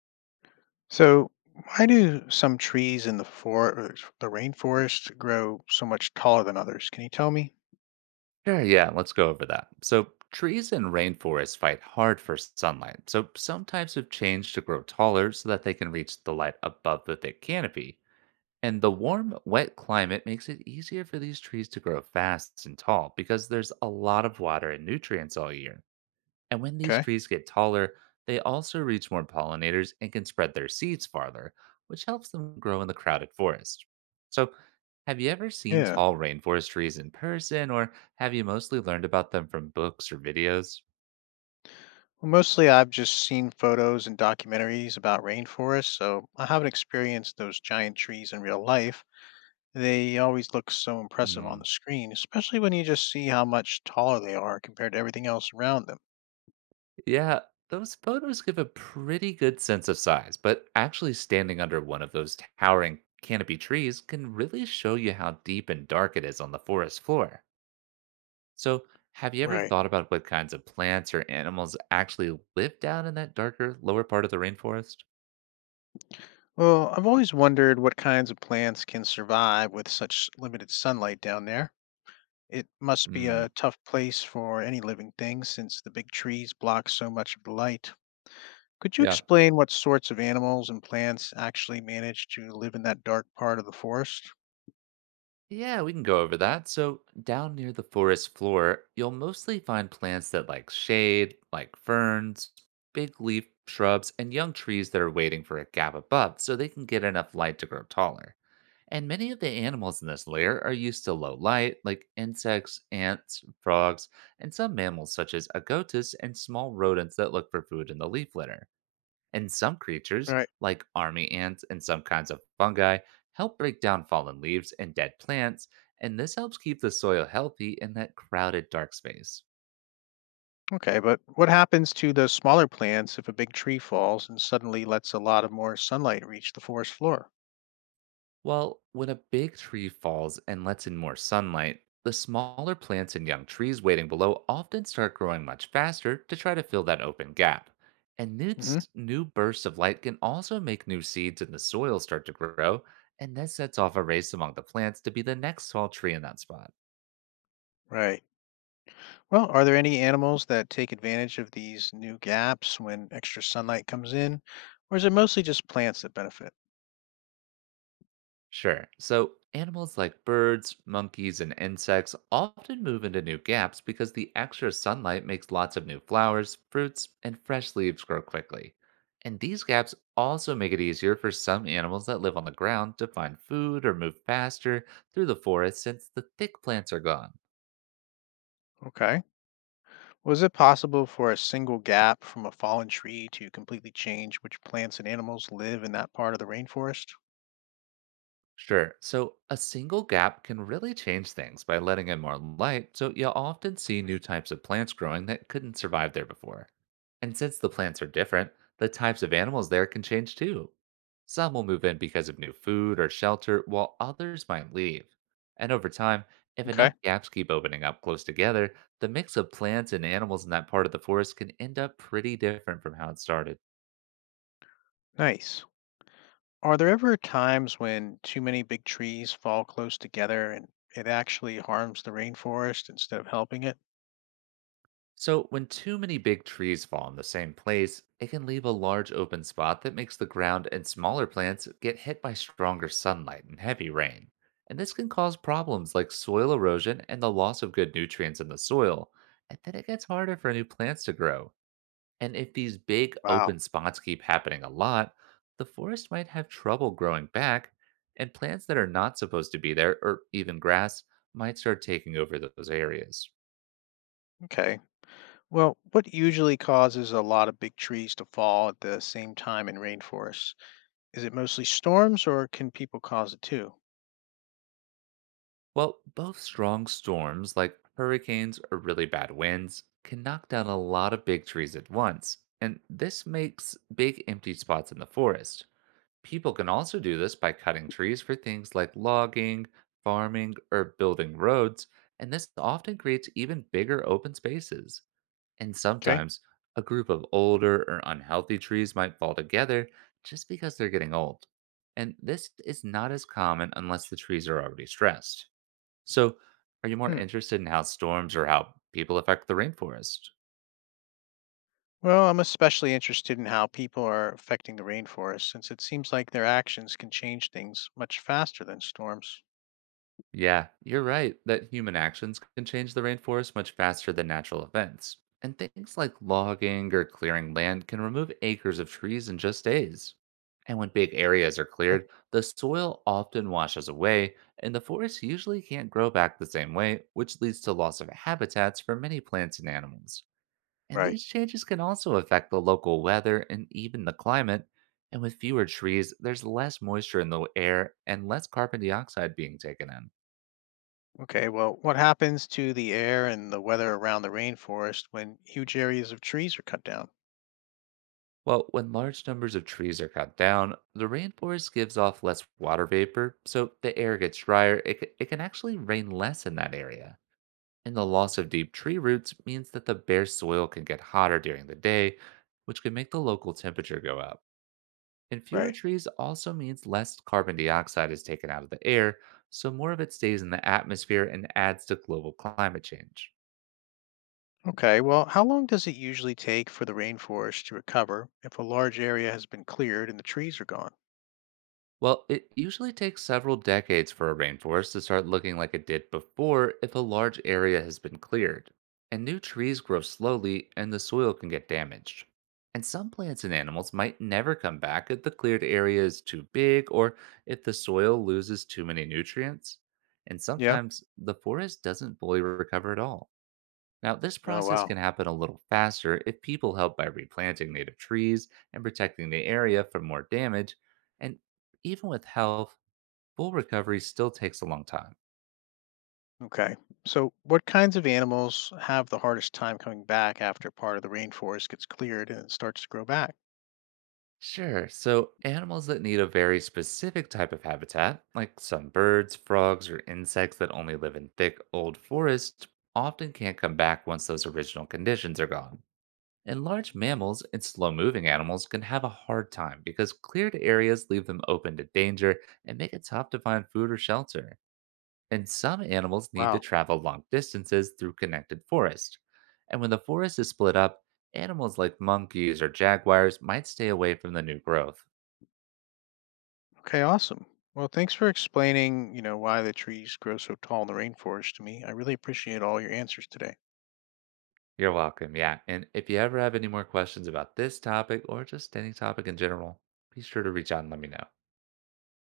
So, why do some trees in the forest, the rainforest, grow so much taller than others? Can you tell me? Sure, yeah, let's go over that. So, trees and rainforests fight hard for sunlight, so some types have changed to grow taller so that they can reach the light above the thick canopy. And the warm, wet climate makes it easier for these trees to grow fast and tall because there's a lot of water and nutrients all year. And when these Okay. trees get taller, they also reach more pollinators and can spread their seeds farther, which helps them grow in the crowded forest. So, have you ever seen Yeah. tall rainforest trees in person, or have you mostly learned about them from books or videos? Well, mostly I've just seen photos and documentaries about rainforests, so I haven't experienced those giant trees in real life. They always look so impressive on Hmm. the screen, especially when you just see how much taller they are compared to everything else around them. Yeah, those photos give a pretty good sense of size, but actually standing under one of those towering canopy trees can really show you how deep and dark it is on the forest floor. So, have you ever Right. thought about what kinds of plants or animals actually live down in that darker, lower part of the rainforest? Well, I've always wondered what kinds of plants can survive with such limited sunlight down there. It must be Hmm. a tough place for any living thing since the big trees block so much of the light. Could you Yeah. explain what sorts of animals and plants actually manage to live in that dark part of the forest? Yeah, we can go over that. So, down near the forest floor, you'll mostly find plants that like shade, like ferns, big leaf shrubs, and young trees that are waiting for a gap above so they can get enough light to grow taller. And many of the animals in this layer are used to low light, like insects, ants, frogs, and some mammals such as agotas and small rodents that look for food in the leaf litter. And some creatures, Right. like army ants and some kinds of fungi, help break down fallen leaves and dead plants, and this helps keep the soil healthy in that crowded dark space. Okay, but what happens to the smaller plants if a big tree falls and suddenly lets a lot of more sunlight reach the forest floor? Well, when a big tree falls and lets in more sunlight, the smaller plants and young trees waiting below often start growing much faster to try to fill that open gap. And hmm new bursts of light can also make new seeds in the soil start to grow, and this sets off a race among the plants to be the next tall tree in that spot. Right. Well, are there any animals that take advantage of these new gaps when extra sunlight comes in, or is it mostly just plants that benefit? Sure. So, animals like birds, monkeys, and insects often move into new gaps because the extra sunlight makes lots of new flowers, fruits, and fresh leaves grow quickly. And these gaps also make it easier for some animals that live on the ground to find food or move faster through the forest since the thick plants are gone. Okay. Was it possible for a single gap from a fallen tree to completely change which plants and animals live in that part of the rainforest? Sure. So a single gap can really change things by letting in more light, so you'll often see new types of plants growing that couldn't survive there before. And since the plants are different, the types of animals there can change too. Some will move in because of new food or shelter, while others might leave. And over time, if Okay, enough gaps keep opening up close together, the mix of plants and animals in that part of the forest can end up pretty different from how it started. nice. Are there ever times when too many big trees fall close together and it actually harms the rainforest instead of helping it? So, when too many big trees fall in the same place, it can leave a large open spot that makes the ground and smaller plants get hit by stronger sunlight and heavy rain. And this can cause problems like soil erosion and the loss of good nutrients in the soil. And then it gets harder for new plants to grow. And if these big open Wow. spots keep happening a lot, the forest might have trouble growing back, and plants that are not supposed to be there, or even grass, might start taking over those areas. Okay. Well, what usually causes a lot of big trees to fall at the same time in rainforests? Is it mostly storms or can people cause it too? Well, both strong storms like hurricanes or really bad winds can knock down a lot of big trees at once, and this makes big empty spots in the forest. People can also do this by cutting trees for things like logging, farming, or building roads, and this often creates even bigger open spaces. And Okay. sometimes a group of older or unhealthy trees might fall together just because they're getting old. And this is not as common unless the trees are already stressed. So, are you more Hmm. interested in how storms or how people affect the rainforest? Well, I'm especially interested in how people are affecting the rainforest since it seems like their actions can change things much faster than storms. Yeah, you're right that human actions can change the rainforest much faster than natural events. And things like logging or clearing land can remove acres of trees in just days. And when big areas are Eh, cleared, the soil often washes away, and the forest usually can't grow back the same way, which leads to loss of habitats for many plants and animals. And Right. these changes can also affect the local weather and even the climate. And with fewer trees, there's less moisture in the air and less carbon dioxide being taken in. Okay, well, what happens to the air and the weather around the rainforest when huge areas of trees are cut down? Well, when large numbers of trees are cut down, the rainforest gives off less water vapor, so the air gets drier. It can actually rain less in that area. And the loss of deep tree roots means that the bare soil can get hotter during the day, which can make the local temperature go up. And fewer Right. trees also means less carbon dioxide is taken out of the air, so more of it stays in the atmosphere and adds to global climate change. Okay, well, how long does it usually take for the rainforest to recover if a large area has been cleared and the trees are gone? Well, it usually takes several decades for a rainforest to start looking like it did before if a large area has been cleared. And new trees grow slowly and the soil can get damaged. And some plants and animals might never come back if the cleared area is too big or if the soil loses too many nutrients. And Yeah. sometimes the forest doesn't fully recover at all. Now, this Oh, process wow. can happen a little faster if people help by replanting native trees and protecting the area from more damage. And even with health, full recovery still takes a long time. Okay. So, what kinds of animals have the hardest time coming back after part of the rainforest gets cleared and it starts to grow back? Sure, so animals that need a very specific type of habitat, like some birds, frogs, or insects that only live in thick, old forests, often can't come back once those original conditions are gone. And large mammals and slow moving animals can have a hard time because cleared areas leave them open to danger and make it tough to find food or shelter. And some animals need to Wow. travel long distances through connected forest. And when the forest is split up, animals like monkeys or jaguars might stay away from the new growth. Okay, awesome. Well, thanks for explaining, why the trees grow so tall in the rainforest to me. I really appreciate all your answers today. You're welcome, yeah. And if you ever have any more questions about this topic or just any topic in general, be sure to reach out and let me know.